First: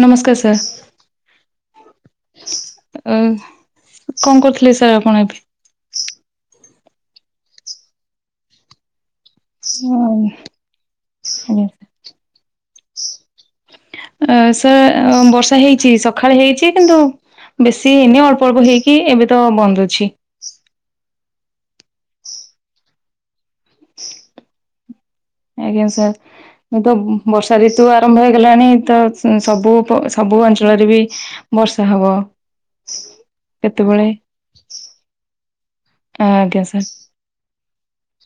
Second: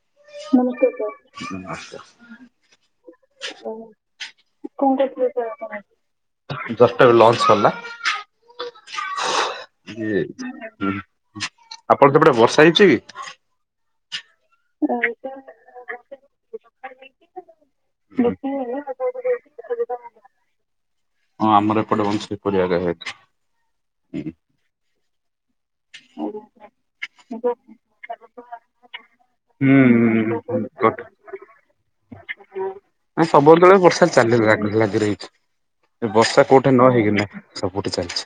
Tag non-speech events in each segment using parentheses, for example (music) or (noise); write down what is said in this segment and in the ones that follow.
ନମସ୍କାର (unintelligible) ଆ କଣ କରୁଥିଲେ ସାର୍ ଆପଣ ଏବେ? ଜଷ୍ଟ ଏବେ ଲଞ୍ଚ ସଲା। ଆପଣ ସେପଟେ ବର୍ଷା ହେଇଛି କି? ଅ ସେ ବର୍ଷା ହେଇଛି ସକାଳେ ହେଇଛି କିନ୍ତୁ ବେଶୀ ଏନି ଅଳ୍ପ ଅଳ୍ପ ହେଇକି ଏବେ ତ ବନ୍ଦ ଅଛି। ହଁ ଆମର ଏପଟେ (unintelligible) ଆଜ୍ଞା ସାର୍ ମୁଁ ତ ବର୍ଷା ଋତୁ ଆରମ୍ଭ ହେଇଗଲାଣି ତ ସବୁ ସବୁ ଅଞ୍ଚଳରେ ବି ବର୍ଷା ହବ। ସବୁ ତେଳେ ବର୍ଷା କେତେବେଳେ ଚାଲିଲା ଲାଗି ରହିଛି ବର୍ଷା ଆଜ୍ଞା କୋଉଠି ସାର୍ ନ ହେଇକିନା ସବୁଠି ଚାଲିଛି।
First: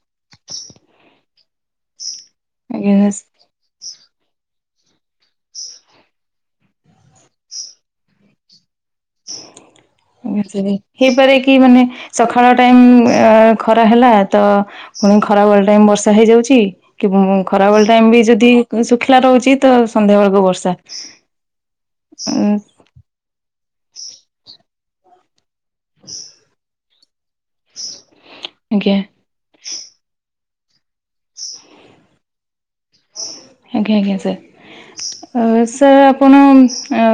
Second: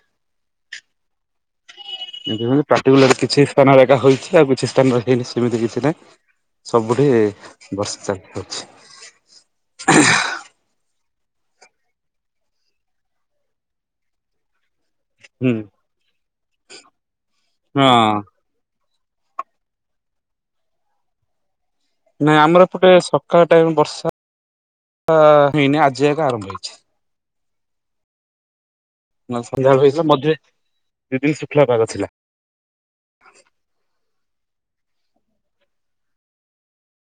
ଆଜ୍ଞା ସାର୍। (unintelligible) କିଛି ସ୍ଥାନରେ ଏକା ହେଇଛି ଆଉ କିଛି ସ୍ଥାନ ର ହେଇନି ସେମିତି କିଛି ନାହିଁ। ସବୁଠି ବର୍ଷା ଚାଲିଅଛି। ହ ହେଇପାରେ କି ମାନେ ସକାଳ ଟାଇମ ଖରା ହେଲା ତ। ପୁଣି ଖରା ହୁଁ ବେଳେ ଟାଇମ ବର୍ଷା ହେଇଯାଉଛି କି ଖରାବେଳେ ହଁ। ଟାଇମ ବି ଯଦି ଶୁଖିଲା ରହୁଛି ତ ସନ୍ଧ୍ୟା ବେଳକୁ ବର୍ଷା ନାଇଁ ଆମର ଏପଟେ ସକାଳ ଟାଇମ ବର୍ଷା ହେଇନି ଆଜି ଯାକ ଆରମ୍ଭ ହେଇଛି। ଆଜ୍ଞା। ନା ସନ୍ଧ୍ୟାବେଳେ ହେଇଥିଲା ମଝିରେ ଦି ଦିନ ଶୁଖିଲ ପାଗ ଥିଲା। ଆଜ୍ଞା ଆଜ୍ଞା ସାର୍। ଅ ସାର୍ ଆପଣ ଅ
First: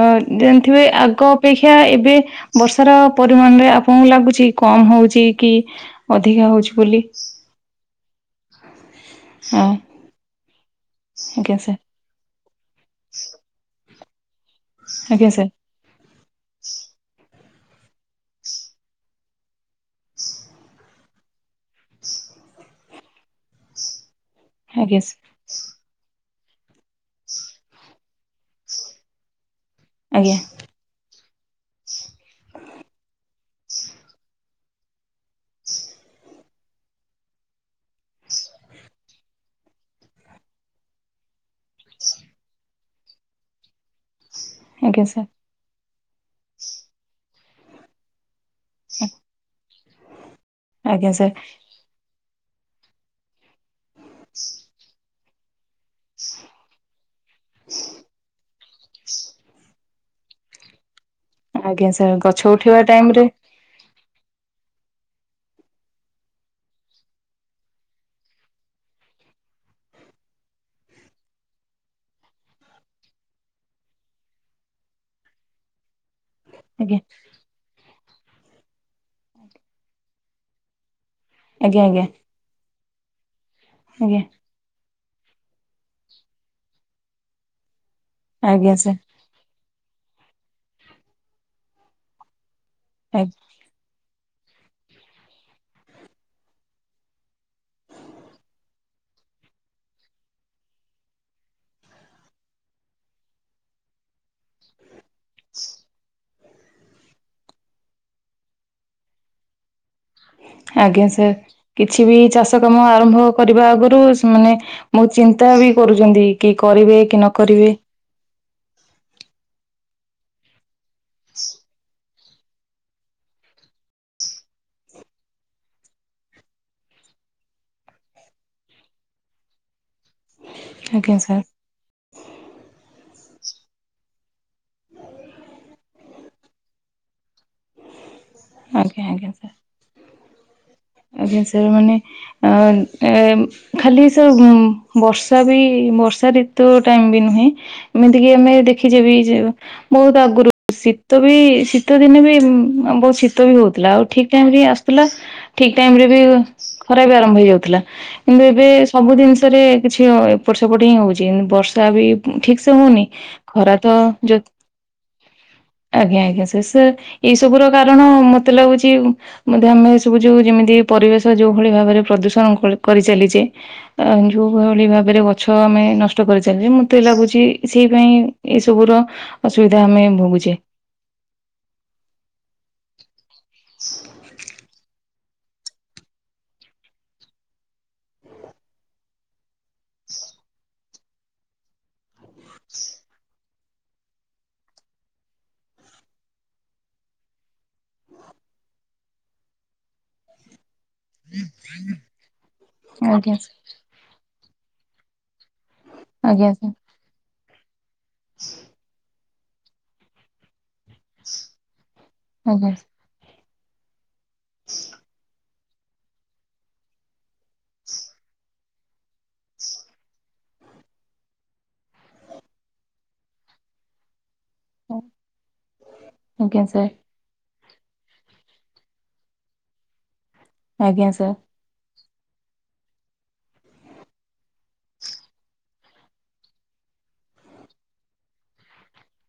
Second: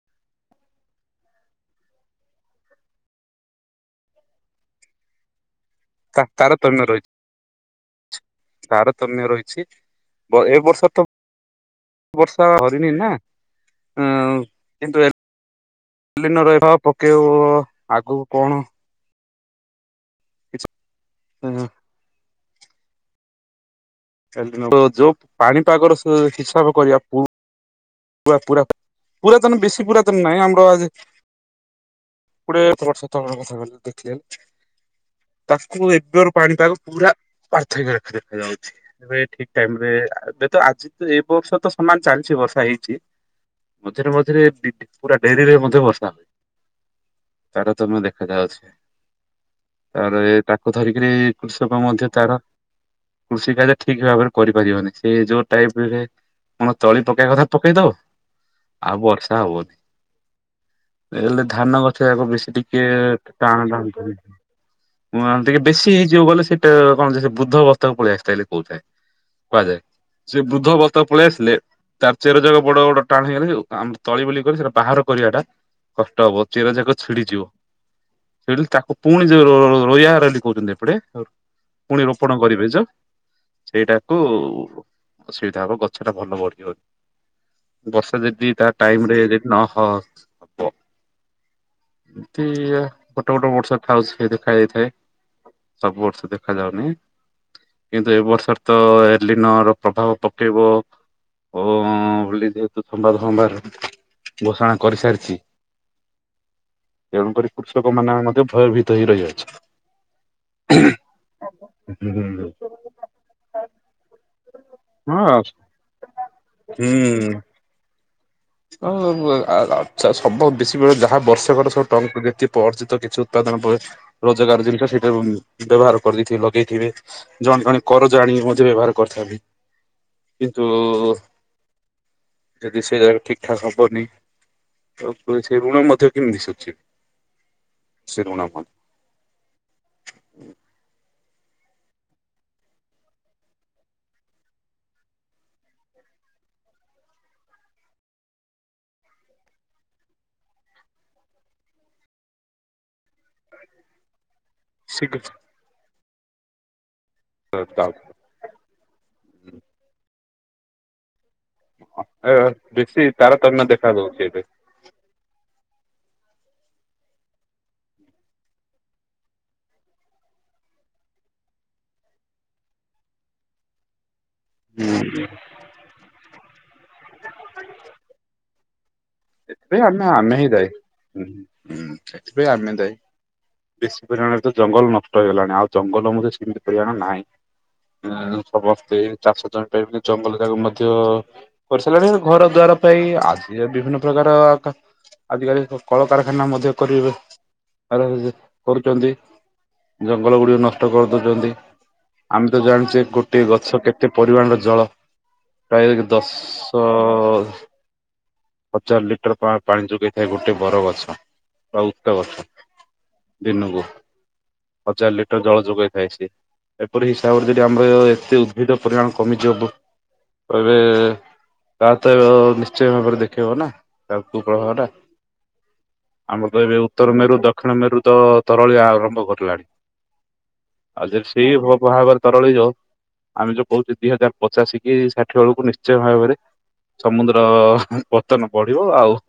ଯାଣିଥିବେ ଆଗ ଅପେକ୍ଷା ଏବେ ବର୍ଷାର ପରିମାଣରେ ଆପଣଙ୍କୁ ଲାଗୁଛି କମ ହଉଛି କି ଅଧିକା ହଉଛି ତାରତମ୍ୟ ବୋଲି। ରହିଛି ତାରତମ୍ୟ ରହିଛି ହଁ ଏ ବର୍ଷ ତ ଆଜ୍ଞା ସାର୍ ବର୍ଷା ଧରିିନି ନା। ଆଜ୍ଞା ସାର୍ କଲିିନ ରହିବା ପକେଇବ ଆଗକୁ କଣ। କିଛି (inaudible) ଆଜ୍ଞା ଯୋଉ ପାଣିପାଗର ହିସାବ କରିବା। ପୁରା ପୁରା ପୁରାତନ ବେଶୀ ପୁରାତନ ଆଜ୍ଞା ନାଇଁ ଆମର ଆଜି (unintelligible) ତାକୁ ଏବେର ପାଣିପାଗ ପୁରା ପାର୍ଥକ୍ୟ ରଖା ଦେଖା ଯାଉଛି। ଏବେ ଠିକ ଟାଇମରେ ଏବେ ତ ଆଜି ତ ଏ ବର୍ଷ ତ ସମାନ ଚାଲିଛି ବର୍ଷା ହେଇଛି। ମଝିରେ ମଝିରେ ଆଜ୍ଞା ପୁରା ସାର୍ ଡେରିରେ ମଧ୍ୟ ବର୍ଷା ହୁଏ। ତାରତମ୍ୟ ଦେଖାଯାଉଛି। ହ ତାର ତାକୁ ଧରିକିରି ସାର୍ କୃଷକ ମଧ୍ୟ ତାର କୃଷି କାର୍ଯ୍ୟ ଠିକ ଭାବରେ କରିପାରିବନି ସେ ଯୋଉ ଟାଇପ ରେ କଣ ତଳି ପକେଇବା କଥା। ପକେଇ ଦବ ଆଉ ବର୍ଷା ହବନି। ହେଲେ ଧାନ ଆଜ୍ଞା ଗଛ ସାର୍ ଯାକ ବେଶୀ ଟିକେ ଉଠିବା ଟାଇମ ରେ ଟାଣ ଟାନ୍ତୁ ହ ଟିକେ ବେଶୀ ହେଇଯିବ ବୋଲେ ସେଟା କଣ ବୁଦ୍ଧବସ୍ଥାକୁ ପଳେଇଆସିଥାଏ ବୋଲି କହୁଥାଏ। କୁହାଯାଏ ସେ ବୃଦ୍ଧ ଅବସ୍ଥାକୁ ପଳେଇ ଆସିଲେ ତାର ଚେର ଯାକ ବଡ ବଡ ଟାଣ ହେଇଗଲେେ ତଳି ବେଳି କରି ସେଟା ବାହାର କରିବାଟା କଷ୍ଟ ହବ ଚେର ଯାକ ଆଜ୍ଞା ଛିଡିଯିବ। ସେ ତାକୁ ପୁଣି ଯଉ ର ରୋୟାରେଲି ଏପଟେ ଆଜ୍ଞା ଆଜ୍ଞା ପୁଣି ଆପଣ କରିବେ ଯେ ସେଇଟାକୁ ଆଜ୍ଞା ଅସୁବିଧା ହବ ଗଛ ଟା ଭଲ ବଢିିବନି। ବର୍ଷା ଯଦି ତା ଆଜ୍ଞା ଟାଇମ ସାର୍ ରେ ଯଦି ନହ କୋଟ କଟଟପ ବର୍ଷା ଆଉ ସେ ଦେଖା ଯାଇଥାଏ। ସବୁ ବର୍ଷ ଦେଖା ଯାଉନି। କିନ୍ତୁ ଏବ ବର୍ଷର ତ ଏଲିନ ର ପ୍ରଭାବ ପକେଇବ ଓ ହଁ ବୋଲି ଯେହେତୁ ସମ୍ବାଦ ସମ୍ବାଦ ଘୋଷଣା କରିସାରିଚି ତେଣୁକରି କୃଷକ ମାନେ ମଧ୍ୟ ଭୟଭୀତ ହେଇ ରହିଅଛି। ଆଜ୍ଞା ସାର୍। କିଛି ବି ଚାଷ କାମ ଆରମ୍ଭ କରିବା ଆଗରୁ ସେମାନେ ହଁ ବହୁତ୍ ଚିନ୍ତା ବି କରୁଚନ୍ତି କି କରିବେ କି ନ କରିବେ ହ ଆଛ ସବୁ ବେଶୀ ବଳେ ଯାହା ବର୍ଷେକର ସବୁ ଟଙ୍କା ଯେ ଅର୍ଜିତ କିଛି ଉତ୍ପାଦନ ପରେ ରୋଜଗାର ଜିନିଷ ସେଇଟା ବ୍ୟବହାର କରିଦେଇଥିବେ ଲଗେଇଥିବେ। ଜଣେ ଜଣେ କରଜ ଆଣିକି ମଧ୍ୟ ବ୍ୟବହାର କରିଥାନ୍ତି। କିନ୍ତୁ ଆଜ୍ଞା ସାର୍ ଯଦି ସେ ଜାଗାରେ ଠିକ ଠା ହବନି ତ ସେ ଋଣ ମଧ୍ୟ କେମିତି ସୁଝିବେ? ଶିରୋଣାନାମ (inaudible) ଆଜ୍ଞା ଆଜ୍ଞା ସାର୍। ଆଜ୍ଞା ସାର଼ମାନେ ଅ ଏ ଖାଲି ସା ବର୍ଷା ବି ବର୍ଷା ଋତୁ ଟାଇମ୍ ବି ନୁହେଁ ଏମିତିକି ଆମେ ଦେଖିଚେ ବି ଯେ ବହୁତ ଆଗରୁ ଶୀତ ବି ଶୀତ ଦିନେ ବି ବହୁତ ଶୀତ୍ ବି ହଉଥିଲା। ଆଉ ଠିକ ଟାଇମ ବି ଆସୁଥିଲା ଠିକ ଟାଇମ ରେ ବି ଖରା ବି ଆରମ୍ଭ ହେଇଯାଉଥିଲା କିନ୍ତୁ ଏବେ ସବୁ ଜିନିଷରେ କିଛି ଏପଟ ସେପଟ ହିଁ ହଉଚି। ବର୍ଷା ବି ଠିକ୍ ସେ ବେଶୀ ହଉନି ତାରତମ୍ୟ ଖରା ଦେଖା ତ ଦଉଛି ଯୋ ଏବେ। ଆଜ୍ଞା ଆଜ୍ଞା ସେ ସେ ଏଇ ସବୁର କାରଣ ମତେ ଲାଗୁଚି ବୋଧେ ଆମେ ଏ ସବୁ ଯୋଉ ଯେମିତି ପରିବେଶ ଯୋଉ ଭଳି ଭାବରେ ପ୍ରଦୂଷଣ କରିଚାଲିଚି ଆ ଯୋଉଭଳି ଭାବରେ ଗଛ ଆମେ ନଷ୍ଟ ନଷ୍ଟ କରିଚାଲିଚେ ମତେ ଲାଗୁଚି ସେଇ ପାଇଁ ଏଇ ସବୁର ସେଥିପାଇଁ ଅସୁବିଧା ଆମେ ହିଁ ଭୋଗୁଚେ। ଦାୟୀ। ହୁଁ ସେଥିପାଇଁ ଆମେ ଦାୟୀ। ବେଶୀ ପରିମାଣରେ ତ ଜଙ୍ଗଲ ନଷ୍ଟ ହେଇଗଲାଣି ଆଉ ଜଙ୍ଗଲ ମଧ୍ୟ ସେମିତି ପରିମାଣ ନାହିଁ। ଆ ସମସ୍ତେ ଚାଷ ଜମି ପାଇିଁ ବନ ଜଙ୍ଗଲ ଯାକ ମଧ୍ୟ କରିସାରିଲେଣି ଆ ଘର ଦ୍ୱାର ପାଇଁ ଆଜି ବିଭିନ୍ନ ପ୍ରକାର ଆଜିକାଲି ସବୁ କଳକାରଖାନା ମଧ୍ୟ କରିବେ। ଆରେ କରୁଚନ୍ତି ଜଙ୍ଗଲ ଗୁଡିକ ନଷ୍ଟ ନଷ୍ଟ କରିଦଉଚନ୍ତି। ଆମେ ତ ଜାଣିଚେ ଆଜ୍ଞା ଗୋଟିଏ ଗଛ କେତେ କେତେ ପରିମାଣର ଜଳ ପ୍ରାୟ ଆଜ୍ଞା ସାର୍ ଦଶ ହଜାର ଲିଟର ପା-ପାଣି ଯୋଗେଇଥାଏ ଗୋଟେ ବର ଗଛ ବା ଓସ୍ତ ଗଛ। ଆଜ୍ଞା। ଦିନକୁ ହଜାର ଲିଟର ଜଳ ଯୋଗାଇ ଥାଏ ସେ। ଏପରି ହିସାବରେ ଯଦି ଆମର ଏତେ ଉଦ୍ଭିଦ ପରିମାଣ କମିଯିବ ବ ଏବେ ତାତ ନିଶ୍ଚୟ ଭବରେ ଦେ ଦେଖେଇବା ତା କୁପ୍ରଭାବ ଟା। ଆମର ତ ଆଜ୍ଞା ଏବେ ସାର୍ ଉତ୍ତର ମେରୁ ଦ ଦକ୍ଷିଣ ମେରୁ ତ ତରଳିଆ ଆରମ୍ଭ କରିଲାଣି। ଆଉ ଆଜ୍ଞା ଯଦି ସାର୍ ସେଇ ଭ ଭାବରେ ତରଳିବ ଆମେ ଯୋଉ କହୁଚେ ଦି ହଜାର ପଚାଶ କି ଷାଠିଏ ବେଳକୁ ନିଶ୍ଚୟ ଭାବରେ ସମୁଦ୍ର ପତନ ବଢିବ ଆଉ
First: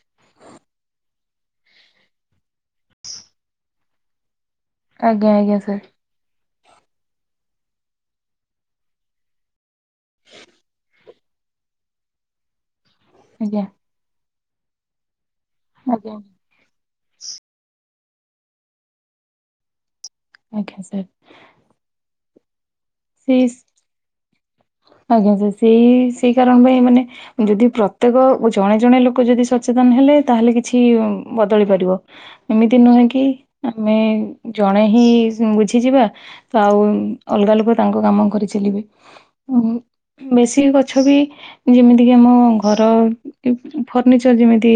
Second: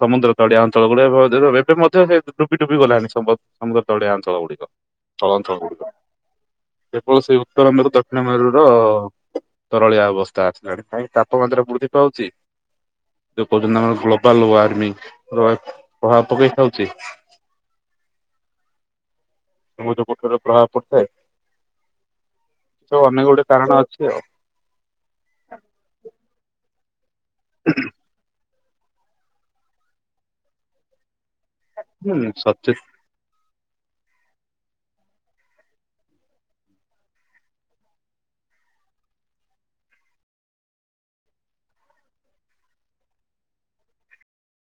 ସମୁଦ୍ର ତଳିଆ ଅଞ୍ଚଳ ଗୁଡେ ଏବେ ମଧ୍ୟ ସେ ଡୁବି ଡୁବି ଗଲାଣି ସମୁଦ୍ର ତଳିଆ ଅଞ୍ଚଳ ଗୁଡିକ। ଆଜ୍ଞା ତଳ ଆଜ୍ଞା ଅଁଚଳ ସାର୍ ଗୁଡିକ। କେବଳ ସେଇ ଉତ୍ତର ମମେରୁ ଦକ୍ଷିଣ ମେରୁର ତରଳିଆ ଅବସ୍ଥା ଆସିଲାଣି କାହିଁ ତାପମାତ୍ରା ବୃଦ୍ଧି ପାଉଚି ଯ ଆଜ୍ଞା କହୁଛନ୍ତି ଆମର ଗ୍ଲୋବାଲ ୱାର୍ମିଂ ଆଜ୍ଞା ପ୍ରଭାବ ପକେଇଥାଉଚି ସମୂଦ୍ୱ ପ୍ରଭାବ ଆଜ୍ଞା ପଡିଥାଏ ସାର୍ ଏ ଅନେକ ଗୋଟେ ସେଇ କାରଣ ଅଛି ଆଉ। ଆଜ୍ଞା ଯଦି ସେଇ କାରଣ ପାଇଁ ମାନେ ଯଦି ପ୍ର ପ୍ରତ୍ୟେକ ଜଣେ ଜଣେ ଲୋକ ଯଦି ସଚେତନ ହେଲେ ତାହେଲେ କିଛି ବଦଳି ପାରିବ ହୁଁ ସଚେତ ଏମିତି ନୁହେଁ କି ଆମେ ଜଣେ ହିଁ ବୁଝିଯିବା। ଆଉ ଅଲଗା ଲୋକ ତାଙ୍କ କାମ କରି ଚାଲିବେ। ଓ ହୋ ମେସିନ ଗଛ ବି ଯେମିତି କିି ଆମ ଘର ଫର୍ଣ୍ଣିିଚର ଯେମିତି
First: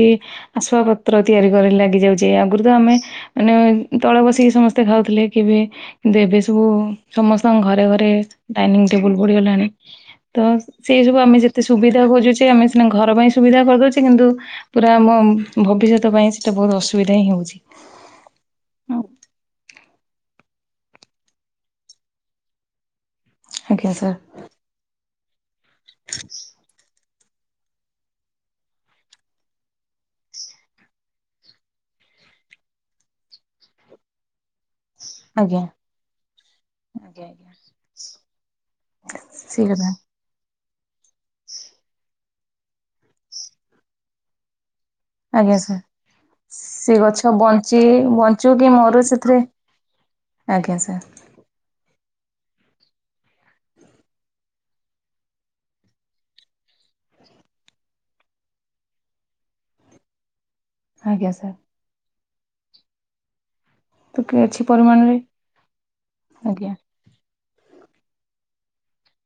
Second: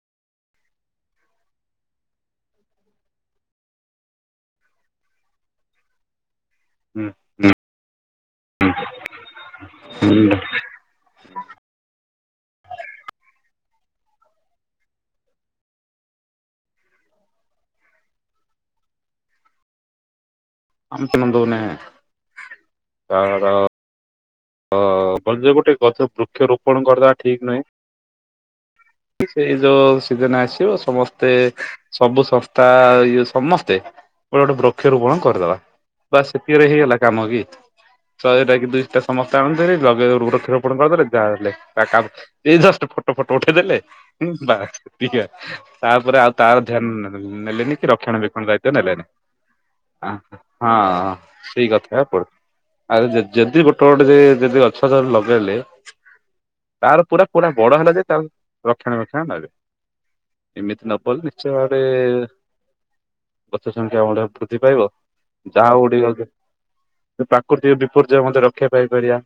ଆସୁଆ ପତ୍ର ତିଆରି କରି ଲାଗି ଯାଉଛି ଆଗରୁ ତ ଆମେ ମାନେ ତଳ ବସିକି ସମସ୍ତେ ଖାଉଥିଲେ କେବେ ଦେବେ ସବୁ ସମସ୍ତଙ୍କ ଘରେ ଘରେ ଡାଇନିଂ ଟେବୁଲ ପଡିିଗଲାଣି। ହୁଁ। ଅ ସେ ସବୁ ଆମେ ଯେତେ ସୁବିଧା ଖୋଜୁଛେ ଆମେ ସିନା ଘର ପାଇଁ ସୁବିଧା କରିଦଉଛେ କିନ୍ତୁ ପୁରା ଆମ ଭବିଷ୍ୟତ ପାଇଁ ସେଟା ବହୁତ ଅସୁବିଧା ହିଁ ହେଉଛି। (unintelligible) (unintelligible) ଆଜ୍ଞା ସାର୍। ଅ ଯ୍ବ ଗୋଟେ ଗଛ ବୃକ୍ଷରୋପଣ କରିଦବା ଠିକ ନାହିଁ। ସେ ଯୋ ସିଜନ ଆସିବ ସମସ୍ତେ ସବୁ ସଂସ୍ତା ଆ ଇ ସମସ୍ତେ ଗୋଟେ ଗୋଟେ ବୃକ୍ଷରୋପଣ କରିଦେବା ଆଜ୍ଞା ଵାସ ସେଥିରେ ହେଇଗଲା ଆଜ୍ଞା କାମ କି ଆଜ୍ଞା ଶହେଟା କି ଦିସଟା ତା ସେଇ ଅନୁଶାରେ କଥା ଲଗେଇ ବୃକ୍ଷରୋପଣ କରିଦେଲେ ଯାହା ହେଲେ ତା କାମ ଏଇ ଜଷ୍ଟ ଫଟ ଫଟୋ ଉଠେଇଦେଲେ ବାସ। ଠିକ୍ ହେ ଆଜ୍ଞା ସାର୍। ତାପରେ ଆଉ ତାର ଧ୍ୟାନ ସେ ନ ଗଛ ନ ନେଲେନି ବଞ୍ଚି କି ରକ୍ଷଣା ବେକ୍ଷଣ ବଞ୍ଚୁ କି ଦାୟିତ୍ଵ ମରୁ ନେଲେନି। ସେଥିରେ ଆଁ ଆଜ୍ଞା ହଁ ସାର୍ ସେଇ କଥା ପଡିଚି ଆଉ ଯ ଯଦି ଗୋଟେ ଗୋଟ ଗୋଟେ ଯେ ଯଦି ଗଛ ତ ଲଗେଇଲେ ତାର ପୁରା ପୁରା ବଡ ହେଲା ଯାଇଁ ତାର ରକ୍ଷଣାବେକ୍ଷଣ ନେବେ। ଏମିତି ନପଲେ ଆଜ୍ଞା ନିଶ୍ଚୟ ସାର୍ ଭାବରେ ଗଛ ସଂଖ୍ୟା ଅଡେ ତ ବୃଦ୍ଧି କିଛି ପାଇବ ପରିମାଣରେ ଯାହା ହଉଠିକ ଆଜ୍ଞା ପ୍ରାକୃତିକ ବିପର୍ଯ୍ୟୟ ମଧ୍ୟେ ରକ୍ଷା ପାଇପାରିବା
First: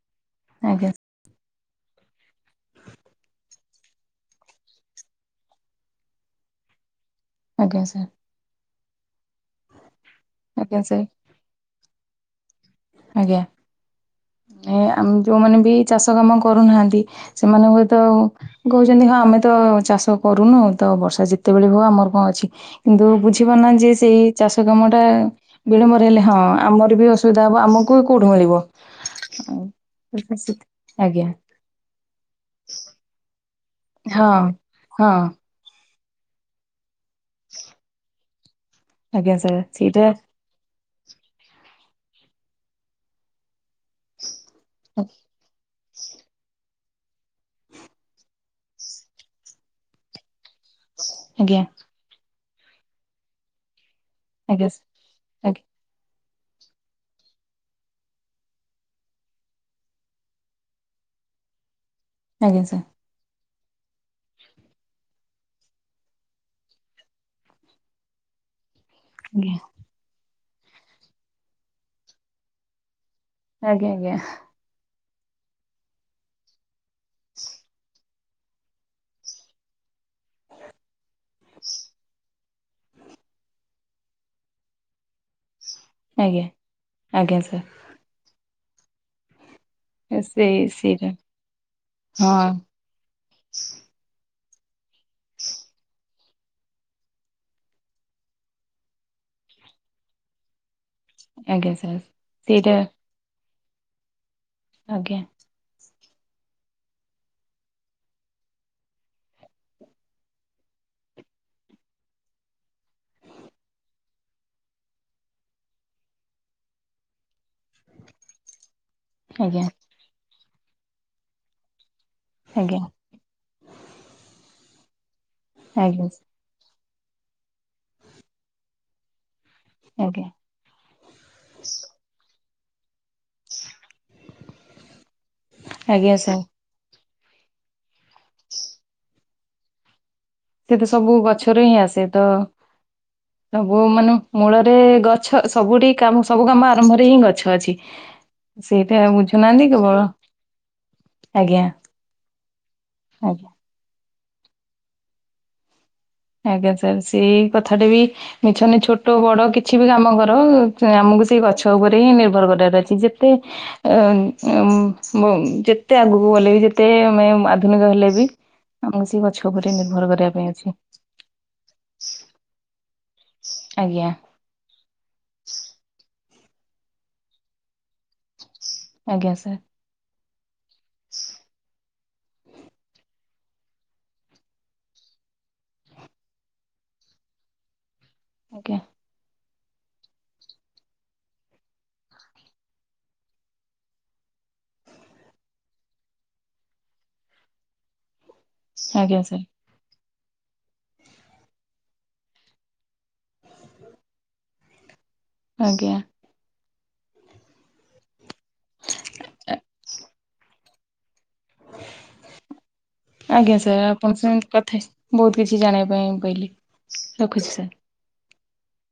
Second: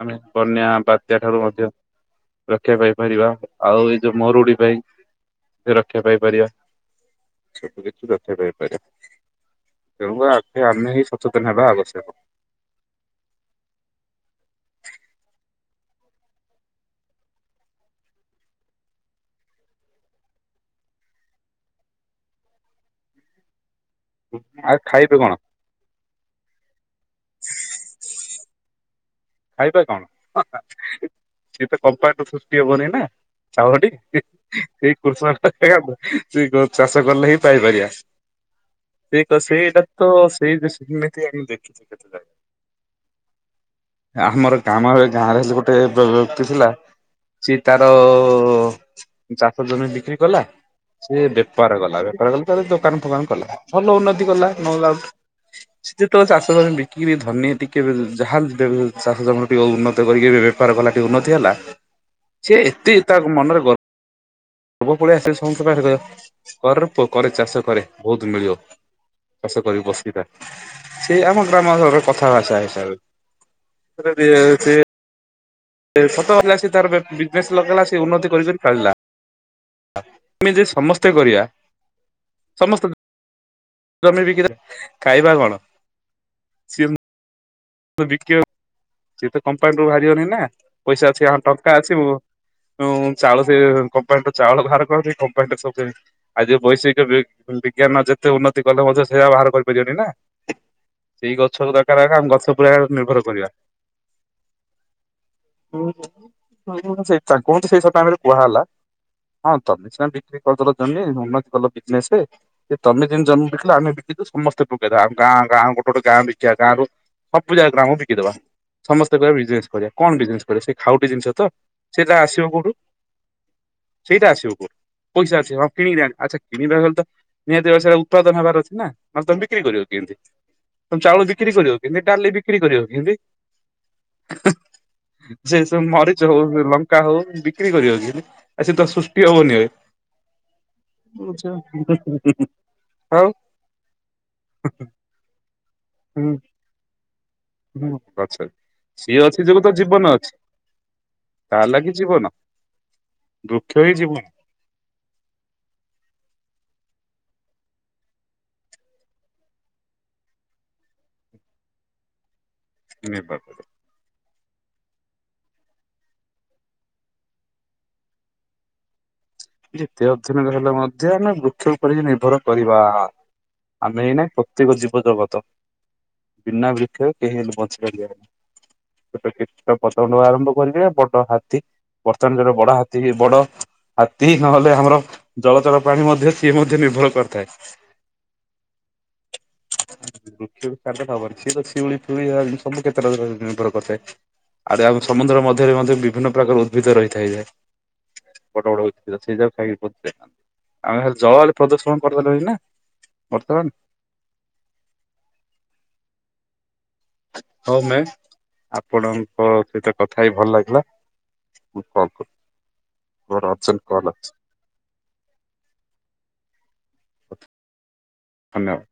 ଆମେ ବନ୍ୟା ଆଜ୍ଞା ବା ତା ଠାରୁ ମଧ୍ୟ ରକ୍ଷା ପାଇପାରିବା ଆଉ ଏଇ ଯୋଉ ମରୁଡି ପାଇଁ ସୁରକ୍ଷା ପାଇପାରିବା। ଆଜ୍ଞା ସେଥିଯୋଗୁ ସାର୍ ରକ୍ଷାପାଇପାରିବା ତେଣୁ ଆଗ ଆଜ୍ଞା ଆମେ ହିଁ ସାର୍ ସଚେତନ ହେବା ଆବଶ୍ୟକ। ଆଜ୍ଞା ଇ ଆମ୍ ଯୋଉମାନେ ବି ଚାଷ କାମ କରୁନାହାନ୍ତି ସେମାନେ ହୁଏତ କହୁଛନ୍ତି ହଁ ଆମେ ତ ଚାଷ କରୁନୁ ତ ବର୍ଷା ଯେତେବେଳେ ହୁଅ ଆମର କଣ ଅଛି। କିନ୍ତୁ ବୁଝିପାରୁ। ନାହାଁନ୍ତି ଯେ ସେଇ ଚାଷ ଆଉ କାମ ଟା ଖାଇବେ କଣ ବିଳମ୍ବରେ ହେଲେ ହଁ ଆମର ବି ଅସୁବିଧା ହେବ ଆମକୁ କେଉଠୁ ମିଳିବ। ଖାଇବା କଣ? ଆଜ୍ଞା ସିଏ ତ କମ୍ପାନିରୁ ସୃଷ୍ଟି ହବନି ନା ଚାଉଳ ଟି ହଁ ସେଇ ହଁ କୃଷକ ସେଇଆକୁ ସେ ଗ ଚାଷ କଲେ ହିଁ ପାଇପାରିବା। ସେ ଆଜ୍ଞା ତ ସାର୍ ସେଇଟା ତ ସେଇ ସେମିତି ଆମେ ଦେଖିଛୁ କେତେଟା। ଆମର କାମ ଏ ଗାଁରେ ହେଲେ ଗୋଟେ ବ ବ୍ୟକ୍ତି ଥିଲା। ସିଏ ତାର ଚାଷ ଜମି ବିକ୍ରି କଲା। ସେ ଆଜ୍ଞା ବେପାର କଲା ବେପାର କଲେ ତାର ଦୋକାନ ଫୋକାନ କଲା ଭଲ ଉନ୍ନତି କଲା ଆଜ୍ଞା ନୋ ଡାଉଟ୍। ଆଜ୍ଞା ସିଏ ଯେତବେଳେ ଚାଷ ଜମି ବିକି କିରି ଧନୀ ଟିକେ ଯାହା (unintelligible) ଚାଷ ଜମି ବିକି ଟି ଉନତକରିକି ଏବେ ବେପାର କଲା ଟିକେ ଉନ୍ନତି ହେଲା ଆଜ୍ଞା ସିଏ ସାର୍ ଏତେ ତା ମନରେ ଗ ପୁଅ ପଳେ ଆସିବ ସମସ୍ତ ଙ୍କ ଆଗରେ କହିବ କରରେ ପୁଅ ଚାଷ କରେ ବହୁତ ମିଳିବ। ଆଜ୍ଞା ଚାଷ କରି ବସିଥା ସେ ଆମ ଗ୍ରାମରର କଥା ଭାଷା ହିସାବରେ। (unintelligible) ଆଜ୍ଞା ଆଜ୍ଞା ସତ ହେଲା ସେ ତାର ବେ ବିଜନେସ ଲଗେଇଲା ସେ ଉନ୍ନତି କରିିକରି ଚାଲିଲା। ଆମେ ଯେ ସମସ୍ତେ କରିବା ସମସ୍ତେ ଜମି ବିକି କିରି, ଖାଇବା କଣ? ଆଜ୍ଞା ଆଜ୍ଞା ସାର୍। ବିକ ସିଏ ତ କମ୍ପାନୀରୁୁ ବାହାରିବନି ନା ସେଇ ସେଇଟା ପଇସା ଅଛି ଟଙ୍କା ଅଛି ମୁ ହଁ ଉଁ ଚାଉଳ ସେ କମ୍ପାନୀ ଚାଉଳ ବାହାର କରନ୍ତି କମ୍ପାନୀରେ ସବୁ ଆଜି ବୈଷୟିକ ବିଜ୍ଞାନ ଯେତେ ଉନ୍ନତି କଲେ ମଧ୍ୟ ସେଇୟା ବାହାର କରିପାରିବନି ନା। ସେଇ ଗଛ ଆଜ୍ଞା ସାର୍ ଦରକାର ଆମ ଗଛ ପୁରା ସେଇଟା ନିର୍ଭର କରିବା। ଆଜ୍ଞା। ହୁଁ ତୁ ହୁଁ ସେଇ ତା କୁହନ୍ତୁ ସେଇ ତା ଆଗରେ କୁହା ହେଲା। ହଁ ତ ସେମାନେ ବିକ୍ରି କରିଦଲ ଜମି ଉନ୍ନତି କଲ ବିଜନେସ। ସେ ତମେ ଜେମି ଜନ୍ମ ବିକିଲ ଆମେ ବିକିବୁ ସମସ୍ତେ ପକେଇଦବା ଆଉ ଗାଁ ଗୋଟେ ଗୋଟେ ଗାଁ ବିକିବା ଗାଁରୁ ସବୁ ଜାଗା ଗ୍ରାମକୁ ବିକିଦବା ସମସ୍ତେ କହିବା ଆଜ୍ଞା ବିଜନେସ କରିବା କଣ ବିଜନେସ କରିବା ସେଇ ଖାଉଟି ଜିନିଷ ତ। ସେଇଟା ଆସିବ କୋଉଠୁ ଆଜ୍ଞା ସେଇଟା ଆସିବ କୋଉଠୁ ପଇସା ଅଛି ହଁ କିଣିକି ଆଜ୍ଞା ଆଣିବ ଆଚ୍ଛା କିଣିବା ବେଳେ ତ ନିହାତି ସେରା ଉତ୍ପାଦନ କରିବାର ଅଛି ନା ନହେଲେ ତମେ ବିକ୍ରି କରିବ କି କେମିତି। ଆଜ୍ଞା ତ ଚାଉଳ ବିକ୍ରି କରିବ କେମିତି ଡାଲି ବିକ୍ରି କରିବ କେମିତି? ଯେସ ଆଜ୍ଞା ମରି ଯାଉ ସାର୍ ପା ହଉ ବିକ୍ରି କରିବ କେମିତି ଆ ସେ ତ ସୃଷ୍ଟି ହବନି ଏ। ସେ ତ ସବୁ ଗଛରୁ ହିଁ ଆସେ ତ। ଆଉ ସବୁ ମାନେ ମୂଳରେ ଗଛ ସବୁରି କାମ ସବୁ କାମ ଆରମ୍ଭରେ ହିଁ ଗଛ। ଅଛି ହୁଁ ଗଛ ଅଛି। ସେଇଟା ସିଏ ଅଛି ଯୋଗୁ ବୁଝୁନାହାନ୍ତି ତ ଜୀବନ କେବଳ ଅଛି ତା ଆଜ୍ଞା ଲାଗି ଜୀବନ ଆଜ୍ଞା ବୃକ୍ଷ ହିଁ ଜୀବନ। ଆଜ୍ଞା ସାର୍ ସେଇ କଥାଟା ବି ମିଛ ନୁହେଁ ଛୋଟ ବଡ କିଛି ବି କାମ କର ଆମକୁ ସେଇ ଗଛ ଉପରେ ହିଁ ନିର୍ଭର କରିଆ। ଅଛି ଯେତେ ନିର୍ଭର ଯେତେ ଆଗକୁ ଗଲେ ବି ଯେତେ ମେ ଆଧୁନିକ ହେଲେ ବି ଆମକୁ ସେ ଗଛ ଉପରେ ନିର୍ଭର କରିବା ପାଇଁ ଅଛି। ଯେ ଆମେ ବୃକ୍ଷ ଉପରେ ନିର୍ଭର କରିବା ଆମେ ଆଜ୍ଞା ଏଇନେ ପ୍ରତ୍ୟକ ଜୀବ ଜଗତ ବିନା ବୃକ୍ଷରେ କେହି ହେଲେ ବଞ୍ଚିପାରିବେନାହିଁ। ଛୋଟ ଆଜ୍ଞା ସାର୍ କୀଟ ପତଙ୍ଗରୁ ଆରମ୍ଭ କରିକି ବଡ ହାତୀ। ବର୍ତ୍ତମାନ ଯୋଉଟା ବଡ ହାତୀ ବଡ ତି ନହେଲେ ଆମର ଜଳଚର ପ୍ରାଣି ମଧ୍ୟ ସିଏ ମଧ୍ୟ ନିର୍ଭର କରିଥାଏ। ଆଜ୍ଞା। ବୃକ୍ଷ ସାର ଦେଲେ ହବନି ସିଏ ତ ଶିଉଳି ଫିଉଳି ସବୁ କ୍ଷେତ୍ରରେ ନିର୍ଭର କରିଥାଏ। ଆରେ ଆମ ସମୁଦ୍ର ମଧ୍ୟରେ ମଧ୍ୟ ବିଭିନ୍ନ ପ୍ରକାର ଉଦ୍ଭିଦ ରହିଥାଏ ବଡ ବଡ। ଆଜ୍ଞା ସାର୍ (unintelligible) ଆମେ ହେଲେ ଜଳ ହେଲେ ପ୍ରଦୂଷଣ କରିଦେଲେ ନା ବର୍ତ୍ତମାନ। ଆଜ୍ଞା। ହଉ ମ୍ୟାମ୍ ଆପଣଙ୍କ ସହିତ କଥା ହେଇ ଭଲ ଲାଗିଲା। ମୁଁ କଲ୍ କର୍ ଆଜ୍ଞା ମୋର ସାର୍ ଅର୍ଜେଣ୍ଟ କଲ ଆପଣଙ୍କ ଅଛି। ସାଙ୍ଗେ କଥା ହେଇ ବହୁତ କିଛି ଜାଣିବା ପାଇଁ ପାଇଲିି ରଖୁଛି ସାର୍। ଧନ୍ୟବାଦ।